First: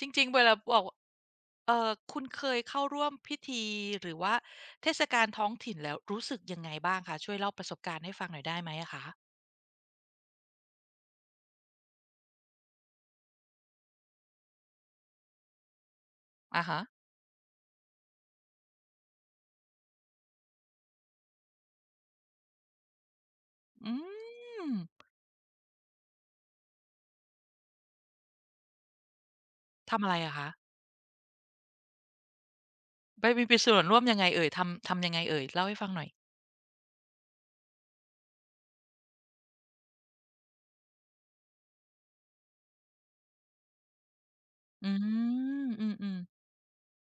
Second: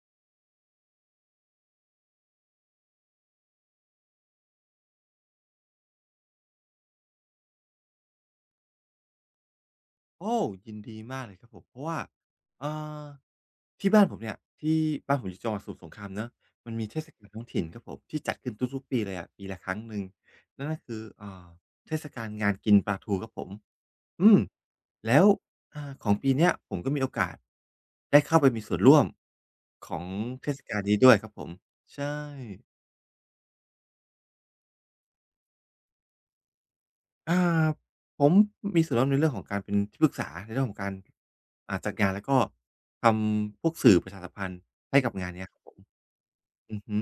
จริงๆเวลาบอกคุณเคยเข้าร่วมพิธีหรือว่าเทศกาลท้องถิ่นแล้วรู้สึกยังไงบ้างคะช่วยเล่าประสบการณ์ให้ฟังหน่อยได้ไหมอะคะโอ้ยินดีมากเลยครับผมเพราะว่าเอ่อที่บ้านผมเนี่ยที่บ้านผมอยู่จังหวัดสมุทรสงครามเนาะอะมันฮะมีเทศกาลท้องถิ่นครับผมที่จัดขึ้นทุกๆปีเลยอะปีละครั้งหนึ่งนั่นก็คือเทศกาลงานกินปลาทูครับผมอือืมมแล้วของปีเนี้ยผมก็มีโอกาสได้เข้าไปมีส่วนร่วมขอทำงอะไรอะเทคะศกาลนี้ด้วยครับผมใช่ ไปมีไปส่วนร่วมยังไงเอ่ยทำยังไงเอ่ยเล่าให้ฟังหน่อยอ่าผมมีส่วนร่วมในเรื่องของการเป็นที่ปรึกษาในเรื่องของการจัดงานแล้วก็ทำพวกสื่อประชาสัมพันธ์อืให้กับงานเนี้ยครับมผมอืมๆอือฮึ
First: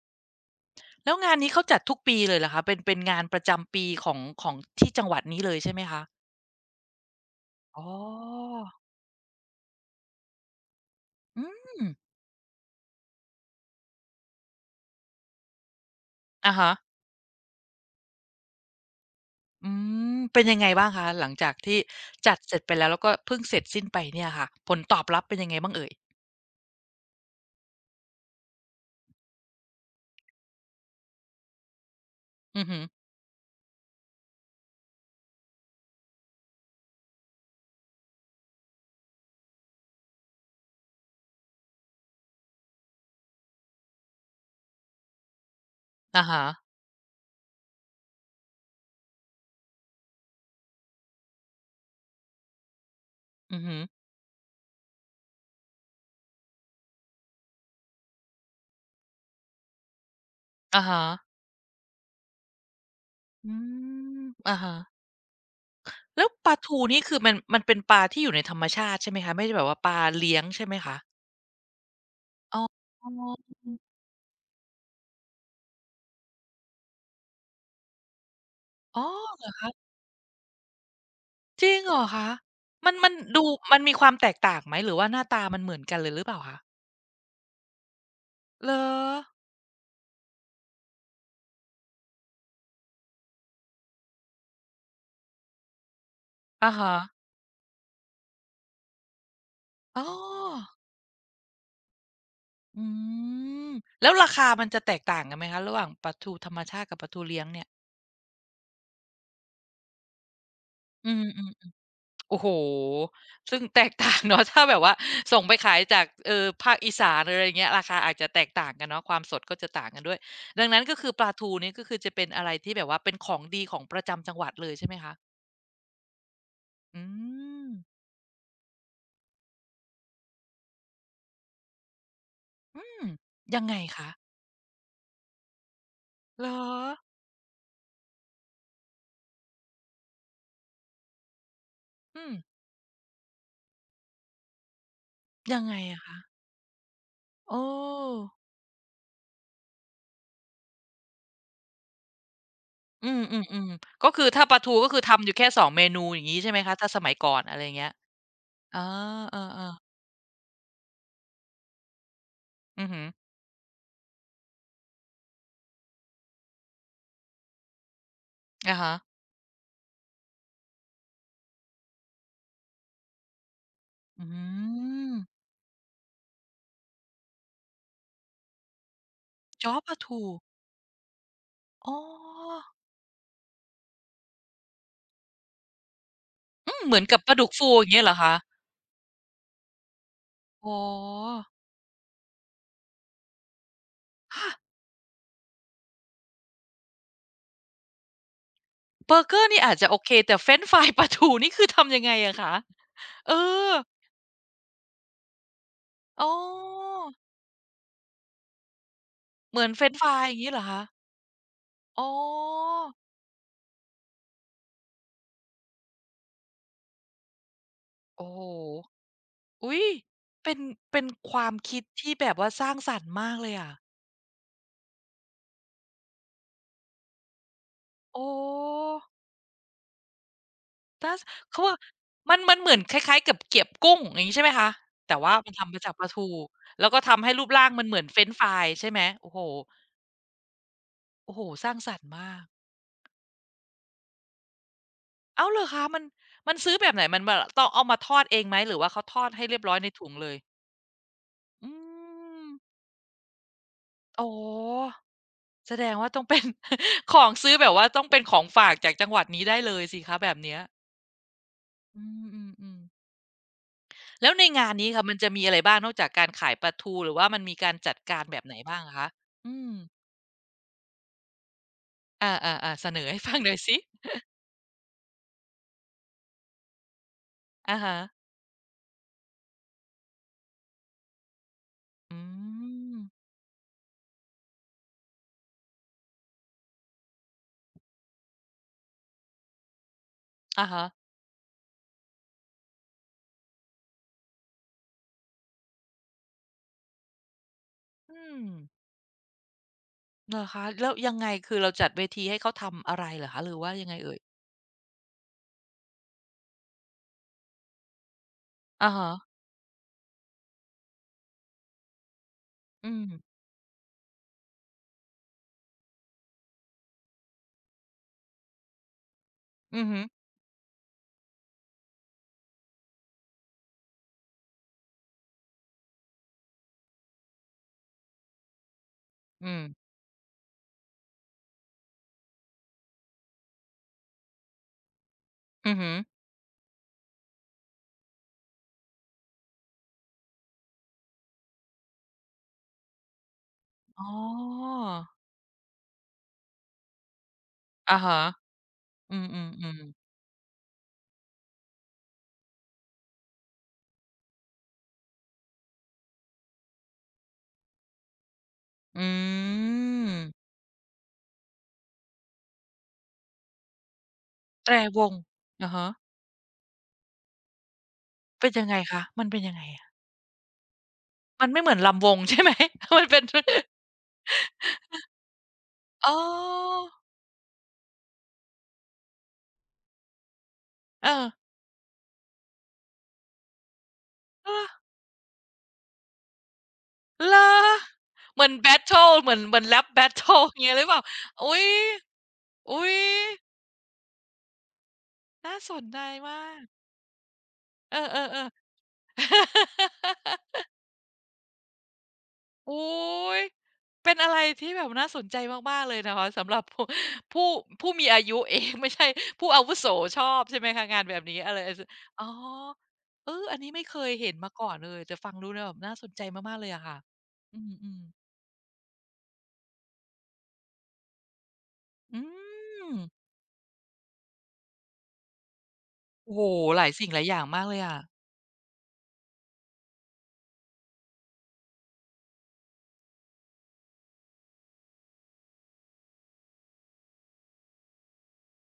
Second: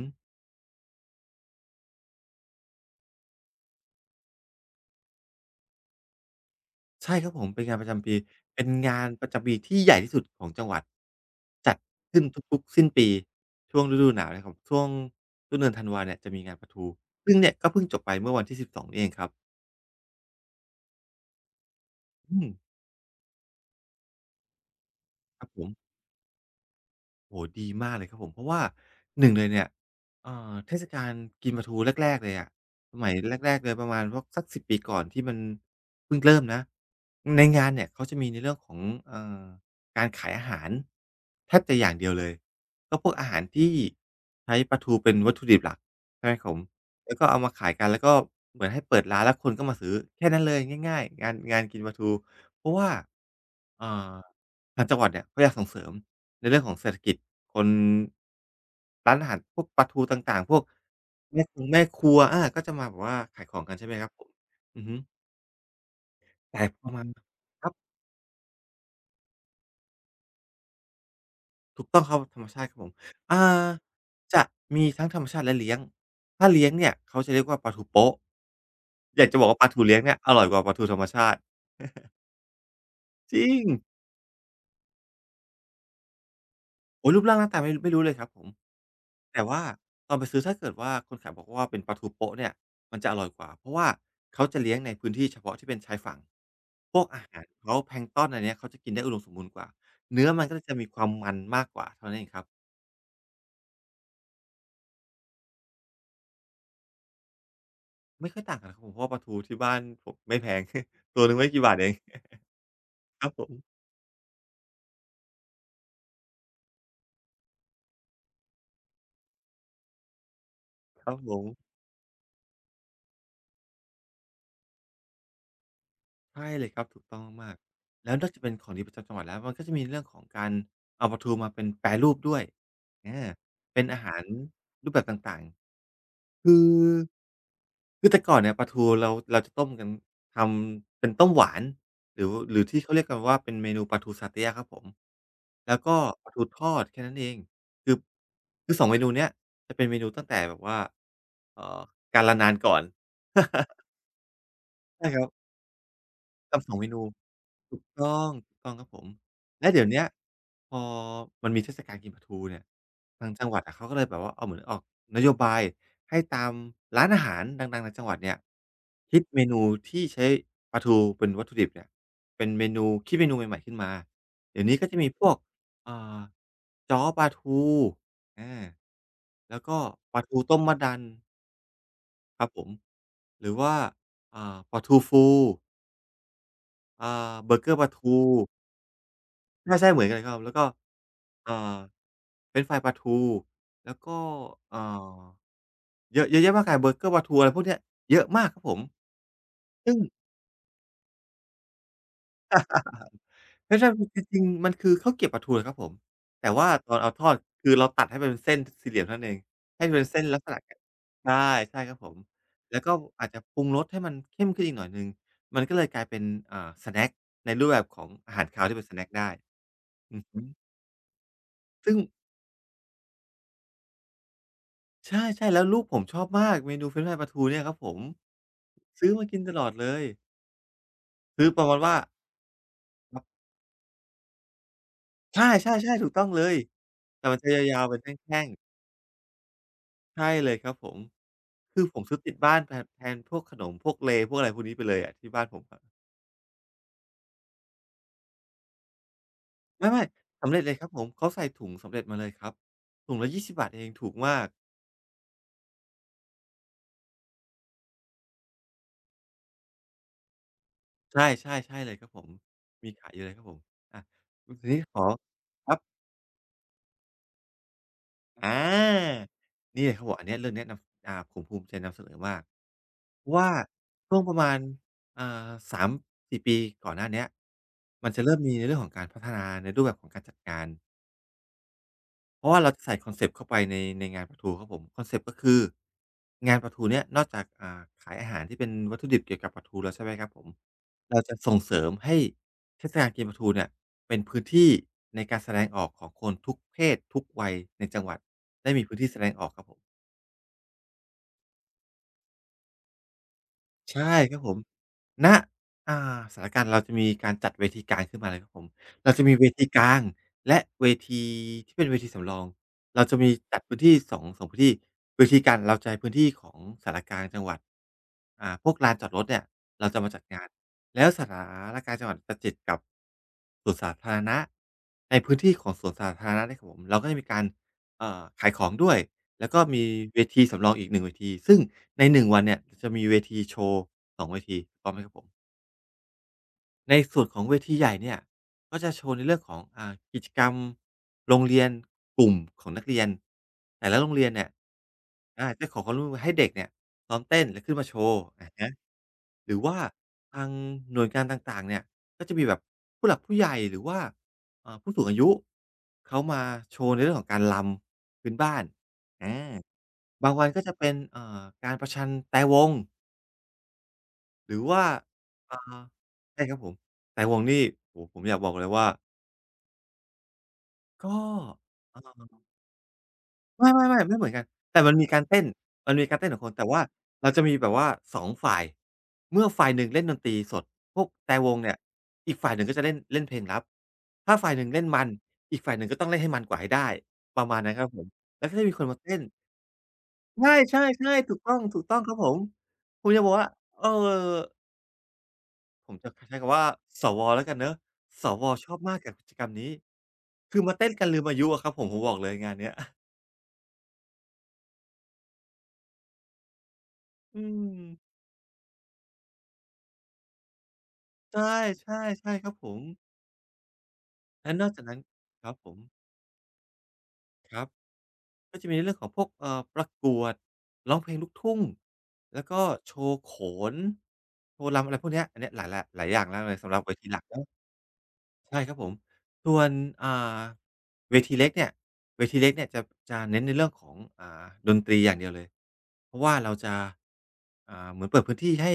แล้วงานนี้เขาจัดทุกปีเลยเหรอคะเป็นงานประจำปีของที่จังหวัดนี้เลยใช่ไหมคะใช่ครับผมเป็นงานอ๋ปอระจำปีเป็นงานประจำปีที่ใหญ่ที่สุดของจังหวัดอืจัดมขึ้นทุกๆสิ้นปีช่วงฤดูหนาวเนี่ยครับช่วงต้นเดือนธันวาเนี่ยจะมีอะงานฮะ ปะทูซึ่งเนี่ยก็เพิ่งจบไปเมื่อวันที่สบสองนี่เองครับอืมเป็นยังไงบ้างคะหลังจากที่จัอืดมเสร็จไปแล้วแล้วก็เพิ่งเสร็จสิ้นไปเนี่ยค่ะผลตอบรับเป็นคยัรับงไงผบ้างเอ่ยม โอ้โฮดีมากเลยครับผมเพราะว่าหนึ่งเลยเนี่ยเทศกาลกินปลาทูแรกๆเลยอะอือฮึสมัยแรกๆเลยประมาณพวกสัก10ปีก่อนที่มันเพิ่งเริ่มนะในงานเนี่ยเขาจะมีในเรื่องของเอ่อการขายอาหารแทบจะอย่างเดียวเลยก็พวกอาหารที่ใช้ปลาทูเป็นวัตถุดิบหลักอะใช่ไหมคฮะรับผมแล้วก็เอามาขายกันแล้วก็เหมือนให้เปิดร้านแล้วคนก็มาซื้อแค่นั้นเลยง่ายๆงานกินปลาทูเพราะว่าอือฮึเอ่อ ทางจังหวัดเนี่ยเขาอยากส่งเสริมในเรื่องของเศรษฐกิจคนร้านอาหารพวกปลาทูต่างๆพวกอะฮะแม่คงแม่ครัวอาก็จะมาแบบว่าขายอืของกันใช่ไหมครับมผมอะอือฮึฮะแล้วปลาแต่ทูประนี่มาณคือมันครัเป็บนปลาที่อยู่ในธรรมชาติใช่ไหมคะไม่ได้แบบว่าปลาเลี้ยงใช่ไหมคะถูกต้องครับธรรมอ๋อชาติครับผมอ๋อ่าจะมีทั้งธรรมชาติและเลี้ยงถ้าเลี้ยงเนี่ยเขาจะเรียกว่าปลาทูโป๊ะออยากจะเหบรอกอว่าปลาทูคะเลี้ยงเนี่ยอร่อยกว่าปลาทูธรรมชาติจริงเหรอคะมันจดูริง มันมีความแตกต่างไหมหรือว่าหน้าตามันเหมือนกันเลยหรือเปล่าคะโอ้ยรูปร่างหน้าตาไม่รู้เลยครับผมเหรอแต่ว่าตอนไปซื้อถ้าเกิดว่าคนขายบอกว่าเป็นปลาทูโป๊ะเนี่ยมันจะอร่อยกว่าเพราะว่าเขาจะเลี้ยงในพื้นที่เฉพาะที่เป็นชายฝั่งอะฮะพวกอาหารเขาแพลงก์ตอนอะไรเงี้ยเขาจะกินได้อุดมสมบูรณ์กว่าอ๋อ เนื้อมันก็เลยจะมีความมันมากกว่าเท่านั้นเองครับอืมแล้วราคามันจะแตกต่างกันไหมคะระหว่างปลาทูธรรมชาติกับปลาทูเลี้ยงเนี่ยไม่ค่อยต่างกันครับผมเพราะว่าปลาทูที่บ้านผมไม่แพง อื ตัมวหนึ่งไม่กี่บาทเองๆโอ้โฮครับผมซึ่งแตกต่างเนาะถ้าแบบว่าส่งไปขายจากภาคอีสานหรืออะไรอย่างเงี้ยราคาอาจจะแตกต่างกันเนาะความสดก็จะต่างกันด้วยดังนั้นก็คคือรับปลาผม ทูนี่ก็คือจะเป็นอะไรที่แบบว่าเป็นของดีของประจำจังหวัดเลยใช่ไหมคะใช่เลยครับถูอืกต้องมากมๆแล้วนอกจากเป็นของดีประจำจังหวัดแล้วมันก็จะมีเรื่องของการเอาปลาทูมาเป็นแปรรูปด้วยอืมอายังไงเป็นอาคะหารรูปแบบต่างๆเหรคืออคือแต่ก่อนเนี่ยปลาทูเราจะต้มกันทำเป็นต้มหวานหอืรือมหรือที่เขาเรียกกันว่าเป็นเมนูปลาทูซาเต๊ะอะครับผมยังไงแล้วก็อะคะปลาทูทอดแค่นั้นเองโอ้ คือคือ2เมนูเนี้ยจะเป็นเมนูตั้งแต่แบบว่าเอ่อกาลนานก่อน อืมๆ ๆก็คือถ้าปลาทูก็คือใช่คทำรัอบยู่แค่สองเมนูอย่างงี้ใช่ไหมทำสคะองเมถ้าสนู มัยก่อนอะไรอย่างถูกเงี้ยต้องถูกต้องอ๋อครับผมเอและอๆเดี๋ยวเนี้ยพอมันมีเทศกาลกินปลาทูเนี่ยอือฮึทางจังหวัดอะเขาก็เลยแบบว่าเอาเหมือนออกนโยบายให้ตามร้านอาหารดังๆในจังหวัดเนี่ยอะฮะคิดเมนูที่ใช้ปลาทูเป็นวัตถุดิบเนี่ยเป็นเมนูคิดเมนูใหม่ๆขึ้นมาอืเดี๋ยวนี้ก็จะมีมพวกอ่าจ้อปลาทูอาแล้วจ้อก็ปลาปทูลาทูต้มมะดันอ๋อครับผมหรือว่าปลาทูฟูอืมเหมือนอ่ากับปลาดุกเบอร์เกฟูอร์อปลาย่างเงี้ยเหรอทู คะใช่ๆเหมือนกันเลยครับแล้วก็อ๋อเอ่อเฟรนช์ฟรายปลาทูแล้วก็ฮะเอ่อเยอะเยอะแยะมากมายเบอร์เกอร์ปลาทูอะไรพวกเนี้ยเยอะมากครับผมเบอร์เกอร์นี่อาจจะโอซึ่งเคแต่เฟรนช์ฟราย ปลาทูนี่คือทำยังไงอะคะเออเฟรนช์ฟรายจริงๆมันคือข้าวเกรี๊ยวปลาทูเลยครับผมอ๋แต่ว่าตอนอเอาทอดคือเราตัดให้มันเป็นเส้นสี่เหลี่ยมเท่านั้นเองเหมือนเฟให้รนมันช์ฟเป็นรายเส้นอย่าลังกษงี้เหรณะอกคะใช่ใช่ครับอ๋ผมอแล้วก็อาจจะปรุงรสให้มันเข้มขึ้นอีกหน่อยหนึ่งมันก็เลยกลายเป็นสแน็กในรูปแบบของโอ้อาโฮหารคาวที่เป็นสแน็กได้อุ๊ยอือฮึเป็นเป็นความคิดซึ่ง ที่แบบว่าสร้างสรรค์มากเลยอะใช่ๆแล้วลูกผมชอบมากเมนูเฟรนช์ฟรายปลาทูเนี่ยครับผมโอ้ ซื้อมากินตลอดเลยถ้าสคือปเขาระว่ามาณว่ามันเหมือนคล้าคยรัๆกับบเกี๊ยบกุ้งอย่างงี้ใช่ไหมคะแต่ว่าใชมันทำมาจา่กๆปๆลาถูกทูต้องเลยแล้วก็ทำแต่ให้มันรูปจะร่างยามัวนๆเหเป็มืนอนแเฟรนช์ท่ฟงรายๆใช่ไหมโอ้โฮใช่เลยครับผมโอ้โฮสร้างคือสผรรมค์ซื้อติมาดกบ้านแทนพวกขนมพวกเลพวกอะไรพวกนี้ไปเลยอะที่บ้าอ้านวเหผรมออะคะมันมันซื้อแบบไหนมันแบบต้องเอามาทอดเองไหมหรือว่าเขาทอดให้เรียบร้อยในไม่ถุงเลยๆสำเร็จเลยครับผมเขาใส่ถุอืงสำเร็จมาเลยคมรับถุงละ20บบาทเองถูกอ๋อมากแสดงว่าต้องเป็น ของซื้อแบบว่าต้องเป็นของฝากจากจังหวัดนี้ได้เลยสิคะแบบเนี้ยใช่ๆใช่เลยอืครับผมมๆมีๆ ขายอยู่เลยครับผมอะแล้วในทีงานนี้นี้ขค่ะอมันจะมีอะไรครับ้างบ นอกจากการขายปลาทูหรือว่ามันมีการจัดการแบบอไหนบ้างอะคะาอืมนี่เขาบอกอันเนี้ยเรื่องเนี้ยนำผมภูมิใจนำเสนออามากๆๆเสนอให้เพฟัราะงหว่าน่อยสิ ช่วงประมาณ สามสี่ปีก่อนหน้าเนี้ยอะฮะมันจะเริ่มมีในเรื่องของการพัฒนาในรูปแบบของการจัดงานอืเพราะว่าเราจะมใส่คอนเซปต์เข้าไปในงานประทูครับผมคอนเซปต์ก็คืองานประทูเนี่ยนอกจากขายอาหารที่เป็นวัตถุดิบเกี่ยวกับปลาทูแล้วใช่ไหมครับผมอะฮะเราจะส่งเสริมให้เทศกาลกินปลาทูเนี่ยเป็นพื้นที่ในการแสดงออกของคนทุกเพศทุกวัยในจังหวัอืดมได้มีพื้นที่แสดงออกครับผม เหรอคะแล้วยังไงคือเราจัดเวทีให้เขาทำอะไรเหรอคะหรือว่ายังไงใช่เอ่ยครับผมณอ่าสถานการณ์เราจะมีการจัดเวทีกลางขึ้นมาเลยครับผมอะฮะเราจะมีเวทีกลางและเวทีที่เป็นเวทีสำรองอืเรามจะมีจัดพื้นที่ 2พื้นที่เวทีกลางเราจะใช้พื้นที่ของศาลากลางจังหวัดพวกลานจอดรถเนี่ยอือเราฮึจะมาจัดงานแล้วศาลากลางจังหวัดจะติดกับสวนสาธารณะในพื้นที่ของสวนสาธารณะเนี่ยครับผมเราก็จะมีการขายของด้วย แล้วอืก็มมีเวทีสำรองอีกหนึ่งเวที ซึ่งในหนึ่งวันเนี่ยจะมีเวทีโชว์สองเวทีถูกต้องไหมครับผม อือฮึในส่วนของเวทีใหญ่เนี่ยก็จะโชว์ในเรื่องของกิจกรรมโรงเรียนกลุ่มของนักเรียนแต่ละอ๋โรองเรียนเนี่ยอาจะขอความร่วมมือให้เด็กเนี่ยซ้อมเต้นและขึ้นมาโชอะฮะว์อะฮะอืหรือว่ามๆๆทางหน่วยงานต่างๆเนี่ยก็จะมีแบบผู้หลักผู้ใหญ่หรือว่าผู้สูงอายุเขามาโชว์ในเรื่องของการรำพื้นบ้านอือาบางวัมนก็จะเป็นการประชันแตรวง หรือแตรว่าวงอ่าอะฮะใช่ครับผมแต่วงนี่โอ้โฮผมอยากบเป็อนกเลยังยไงว่าคะมันเป็นยังไงอะก็มันไม่เหมือนเอ่ลำวงอใช่ไหม มันเป็น ไม่ๆๆไม่เหมือนกันแต่มันมีการเต้นมันมีอ๋การเต้นของคนแต่ว่าอเราจะมีแบบว่าสองฝ่ายเมื่อฝ่ายหนึ่งเล่นดนตรีสดพวเอกอแตรวงเนี่ยอีกฝ่ายหนึ่งก็จะเล่นเล่นเพลงลับถ้าเอฝ่ายหอนึ่งเล่นมันอีกฝ่ายหนึ่งก็ต้องเล่นให้มันกว่าให้ได้เหรประอมาณนั้นครับผมเหแล้มือวนก็จะแบมีตคนมาเทิลเต้นเหมือน rap ใ battle อย่างเงี้ยหช่รือเปล่าๆๆถูกต้ออุ๊งยถูกต้องครับผมอุ๊ยผมจะบอกว่าเออ น่าสนผมใจจะใช้มาคำกว่าสวแล้วกันเนาะเอสวอๆๆชอบมากกับกิจกรรมนี้คือมาเต้นกันลืมอายุอะครับผมผมบอกเลยงานเนี้อุ๊ ย ยเป็นอะไรที่แบบน่าสนใจมากๆเลยนะคะสำหรับผู้อืม ผู้ มีอายุเอง ไม่ใช่ผู้อาวุโสชอบใช่ไหมคะงานแบบนี้ใช่อะไรอสใช่อ๋อใช่ครับผมเอออันนี้ไม่เคยเห็นมาและนก่ออกนจากเลนั้ยนแต่ฟังคดูรับแล้วผแบมบน่าสนใจมากๆเลยอะค่ะคอืรับมก็จะมีในเรื่องของพวกประกวดร้องเพลงลูกทุ่งๆอืแล้วก็ม โชว์โขนโชว์รำอะไรพวกเนี้ยอันเนี้ยหลายอย่างโอ้โฮมากเลยสำหรัหบลายเวทีสิ่งหหลัลากยอย่างเนาะ มากเลยอะใช่ครับผมส่วนอ่าเวทีเล็กเนี่ยเวทีเล็กเนี่ยจะเน้นในเรื่องของดนตรีอย่างเดียวเลยเพราะว่าเราจะเหมือนเปิดพื้นที่ให้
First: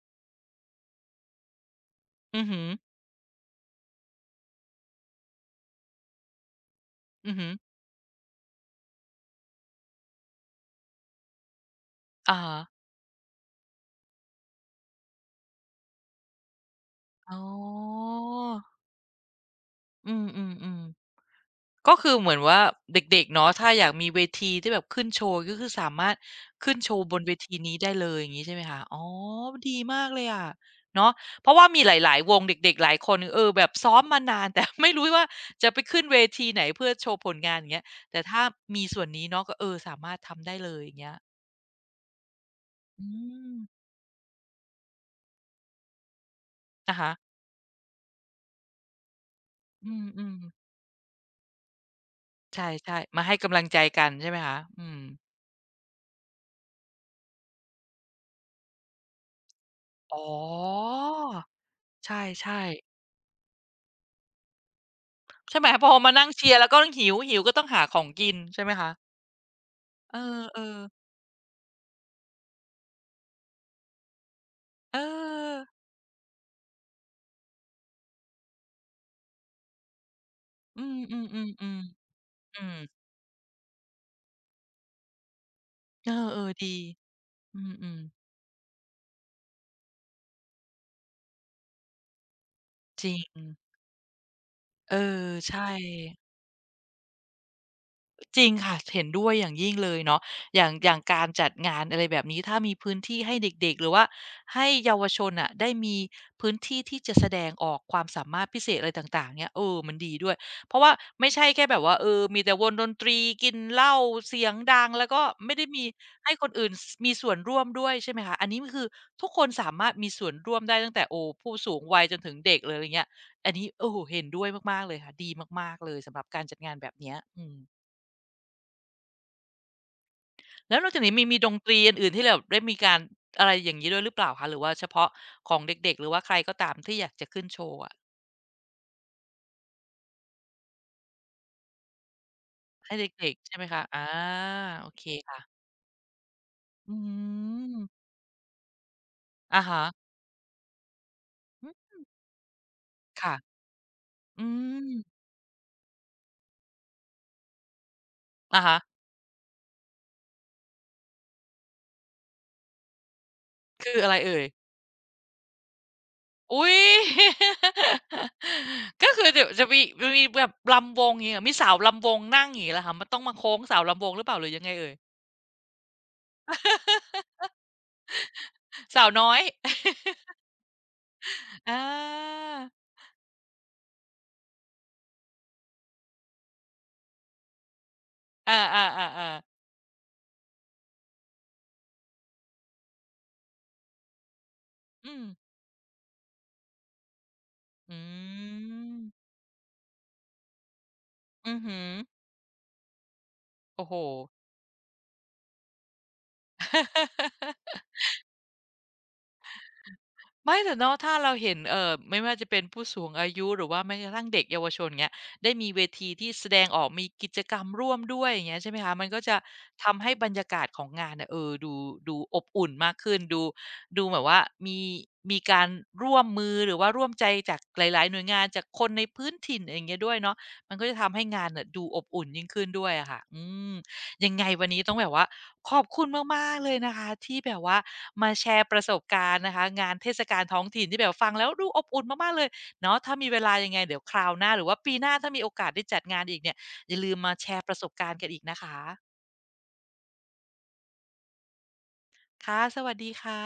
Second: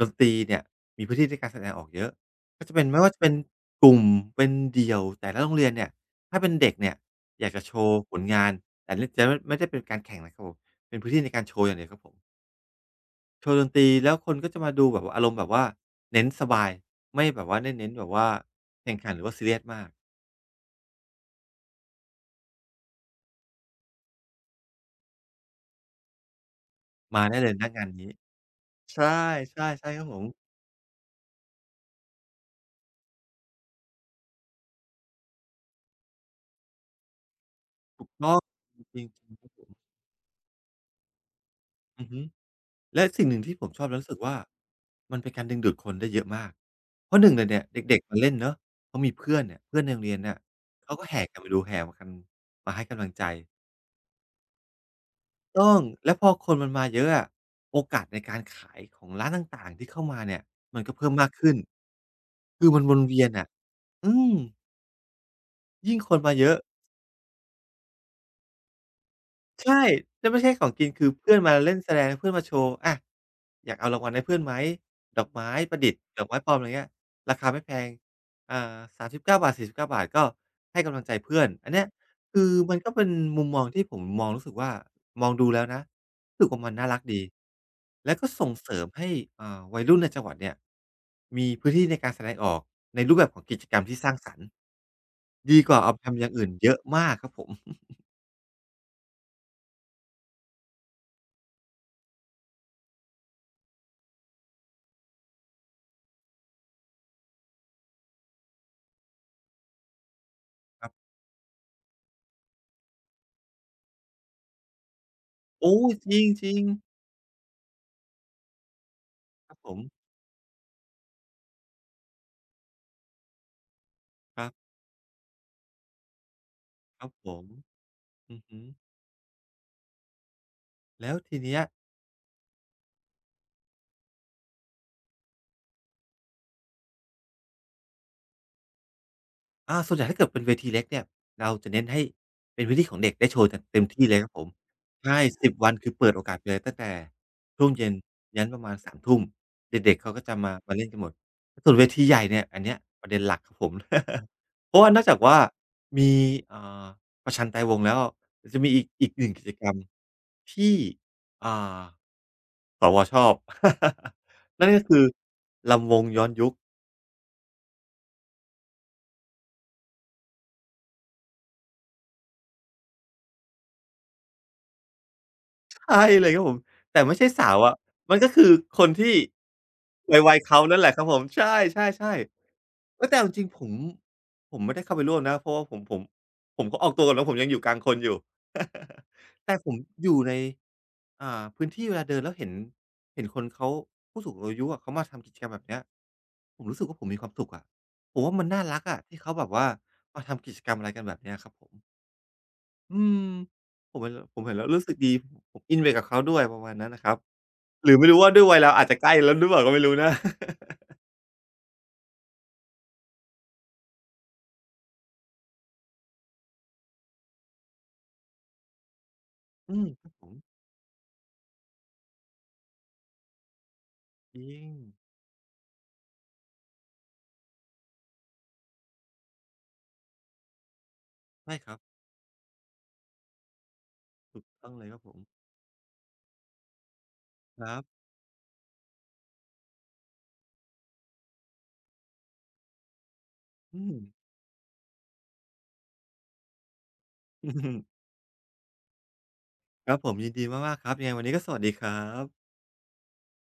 ดนตรีเนี่ยมีพื้นที่ในการแสดงออกเยอะอือฮึก็จะเป็นไม่ว่าจะเป็นกลุ่มเป็นเดี่ยวแต่ละโรงเรียนเนี่ยถ้าเป็นเด็กเนี่ยอืออฮึยากจะโชว์ผลงานแต่นี่จะไม่ได้เป็นการแข่งนะครับผมเป็นพื้นที่ในการโชว์อย่างเดียวครับผมอะฮะโชว์ดนตรีแล้วคนก็จะมาดูแบบว่าอารมณ์แบบว่าเน้นสบายไม่อ๋แบอบว่าได้เน้นแบบว่าแข่งขันหรือว่าซีเรียสมาก อืมๆๆก็คือเหมือนว่าเด็กๆเนาะถ้าอยากมีเวทีที่แบบขึ้นโชว์ก็คือสามารถขึ้นโชว์บนมาเวได้เลทียณนี้งานได้เลนี้ยอย่างงี้ใช่ไหมคะอ๋อ ใช่ใช่ดีใช่ครัมาบกผเลมยอะเนาะเพราะว่ามีหลายๆวงเด็กๆหลายคนเออแบบซ้อมมานาน แต่ไม่รู้ว่าจะไปขึ้นเวทีไหนเพื่อโชว์ผลงานอย่างเงี้ยถูกแต่ต้องถ้าจมีส่ริวงนนี้ๆคเนาะรับก็ผเออมสามารถทำได้เลยอย่างเงี้ยอือฮึและอืสิ่งหนึ่งที่ผมชมอบแล้วรู้สึกว่ามันเป็นการดึงดูดคนได้เยอะมากอะฮะเพราะหนึ่งเลยเนี่ยเด็กๆมาเล่นเนาะพอมีเพื่อนเนี่ยเพื่อนอืในโรงเรียนมเนี่ยๆ เขาก็แห่กันมาดูแห่มากันมาให้ใช่กำลังๆมาใจให้กำลังใจกันใช่ไหมคะอืมต้องแล้วพอคนมันมาเยอะอะโอกาสในการขายของร้านต่างๆที่เข้าอ๋อมาเนี่ยมันก็เพิ่มมากขึ้นใช่คือมันวๆนเวียนอะอืมใช่ไหมพอยิ่งคมานนั่งมาเยเชียอะ ร์แล้วก็หิวก็ต้องหาของกินใช่ไหมคะใช่เอแล้วไม่ใช่ของอกิๆน คือเพื่อนมาเล่นแสดงเพื่อนมาโชว์อะอยากเอารางวัลให้เพื่อนไหมเดอกไม้ ออประดิษฐ์ดอกไม้ปลอมอะไรเงี้ยราคาไม่แพงอ่า฿39 บาท฿4ทสี่สิบเกาบาท ก็อืให้กำลังใจมเพื่อๆน ๆๆอันเนี้ยคืออืมมันก็เป็นมุมมองที่ผมมองรู้สึกว่า มองดูแล้วนะเอรู้สึอกว่าๆมัดีนน่ารักดีอืมแล้ๆวก็ส่งเสริมให้วัยรุ่นในจังหวัดเนี่ยมีพื้นที่ในการแสดงออกในจรูริปแบบขงองกิจกรรมที่สร้างสรรค์เออดีใช่ กว่าเอาไปทำอย่างอื่นเยอะมากครับผมจริงค่ะเห็นด้วยอย่างยิ่งเลยเนาะอย่างการจัดงานอะไรแบบนี้ถ้ามีพื้นที่ให้เด็กๆหรือว่าให้เยาวชนน่ะได้มีพื้นที่ที่จะแสดงออกความสามารถพิเศษอะไรต่างๆเนี่ยเออมันดีด้วยเพราะครัว่าบไม่ใช่แค่แบบว่ามีแต่วงดนตรีกินเหล้าเสียงดังแล้วก็ไม่ได้โอ้มีจให้คนริงอื่นๆ สมีส่วนร่วมด้วยใช่ไหมคะอันนี้ก็คือทุกคนครับผสามมารถมีส่วนร่วมได้ตั้งแต่โอ้ผู้สูงวัยจนถึงเด็กเลยอะไรเงี้ยอันนี้โอ้โฮเห็นคด้วรัยบมากๆเลยค่ะดีมากๆเลยสำหรับการจัดงานแบบครับเนี้ยผอืมม อือฮึแล้วนอกจากแล้นี้วมีทีดนเนี้ยตรีอันอื่นที่แบบได้มีการอะไรอย่างงี้ด้วยหรือเปล่าคะหรือว่าเฉพาะของเด็กๆหรือว่าใครก็ตามที่อยากจะขึ้นโชว์อะอาส่วนใหญ่ถ้าเกิดเป็นเวทีเล็กเนี่ยเราจะเน้นให้เป็นพื้นที่ให้ของเเด็กได้ด็กโชๆว์ใช่กันไหมเต็คะมอาที่เลยครับผมโอเคใช่สิบค่ะวันคือเปิดโอกาสไปเลยตั้งแต่อืช่วงมเย็นยันประมาณ3ทุ่มอะฮะเด็กๆเขาก็จะมามาเล่นกันหมดอืส่วนเวมทีใหญ่เนี่ยอันเนี้ยประเด็นหค่ะลักครับผม อืเพราะว่านอกจามกว่ามีอ่าประชันไตรวงศ์แล้วจะอะมีฮะอีกหนึ่งกิจกรรมที่อ่า สวชอบ คืออะไรเอ่ย นั่นก็คือลำวงย้อนยุค อุ๊ย ก็คือเดี๋ยวจะมีมันมีแบบรำวงอย่างงี้เหรอมีสาวรำวงนั่งอย่างงี้เหรอคะมันต้องมาโค้งสาวรำวงหรือเปล่าหรือยังไงเอ่ยใช่เลยครับผมแต่ไม่ใช่สาวอะมันก็คือคนสาวที่น้อย วัยๆเขานั่นแหละครับผมใชอา่ๆๆเฮ้ยแต่เอาจริงๆผมไม่ได้เข้าไปร่วมนะเพราะว่าผมก็ออกตัวก่อนว่าผมยังอยู่กลางคนอยู่ อาๆ ๆแต่ๆผมอยู่ในพื้นที่เวลาเดินแล้วเห็นคนเขาผู้สูงอายุอะเขามาอืม ทำกิจกรรมแบบเนี้ยผมรู้สึกว่าผมมีความสุขอะอืผมว่ามันน่ารักอะที่มเขาแบบว่ามาทำกิจกรรมอะไรกันแบบเนี้ยครับอือผม ฮึอืมโอ้ผโห มเห็นแล้วผมเห็นแล้วรู้สึกดีผมอินไปกับเขาด้วยประมาณนั้นน่ะครับ หรือไม่รู้ว่าด้วยวัยเราอาจจะใกล้แล้วหรือเปล่าก็ไม่รู้นะไม่แต่เนาะถ้าเราเห็นไม่ว่าจะเป็นผู้สูงอายุหรือว่าแม้กระทั่งเด็กเยาวชนเงี้ยได้มีเวทีที่แสดงออกมีกิจกรรมร่วมด้วยอย่างเงี้ยใช่ไหมคะ มันก็จะอืมทำครัให้บผบรมรยากาศของงานเนี่ยเออดูอบอุ่นมากขึ้น ดูแบบจว่าริงมีมีการร่วมมือหรือว่าร่วมใจจากหลายๆหน่วยงานจากคนในพื้นถิ่นอย่างเงี้ยด้วยเนาะมันก็จะทำให้งานใช่เน่ยครับดูอบอุ่นยิ่งขึ้นด้วยอะค่ะอืม ยังถูไงกวันต้องนี้เลยต้อคงรับแบผบมว่าขอบคุณมากๆเลยนะคะที่แบคบรัว่าบมาแชร์ประสบการณ์นะคะงานเทศกาลท้องถิ่นที่แบบฟังแล้วดูอบอุ่นมากๆเลยเนาะถ้ามีเวลายังไงอืม เดี๋ยวคราวหน้าหรือว่าปีหน้าถ้ามีโอกาสได้จัดงานอีกเนี่ยอย่าลืมมาแชร์ประสบ การณ์กันอีกนะคะครับผมยินดีมากๆครับยังไงวันนี้ก็สวัสดีครับค่ะสวัสดีค่ะ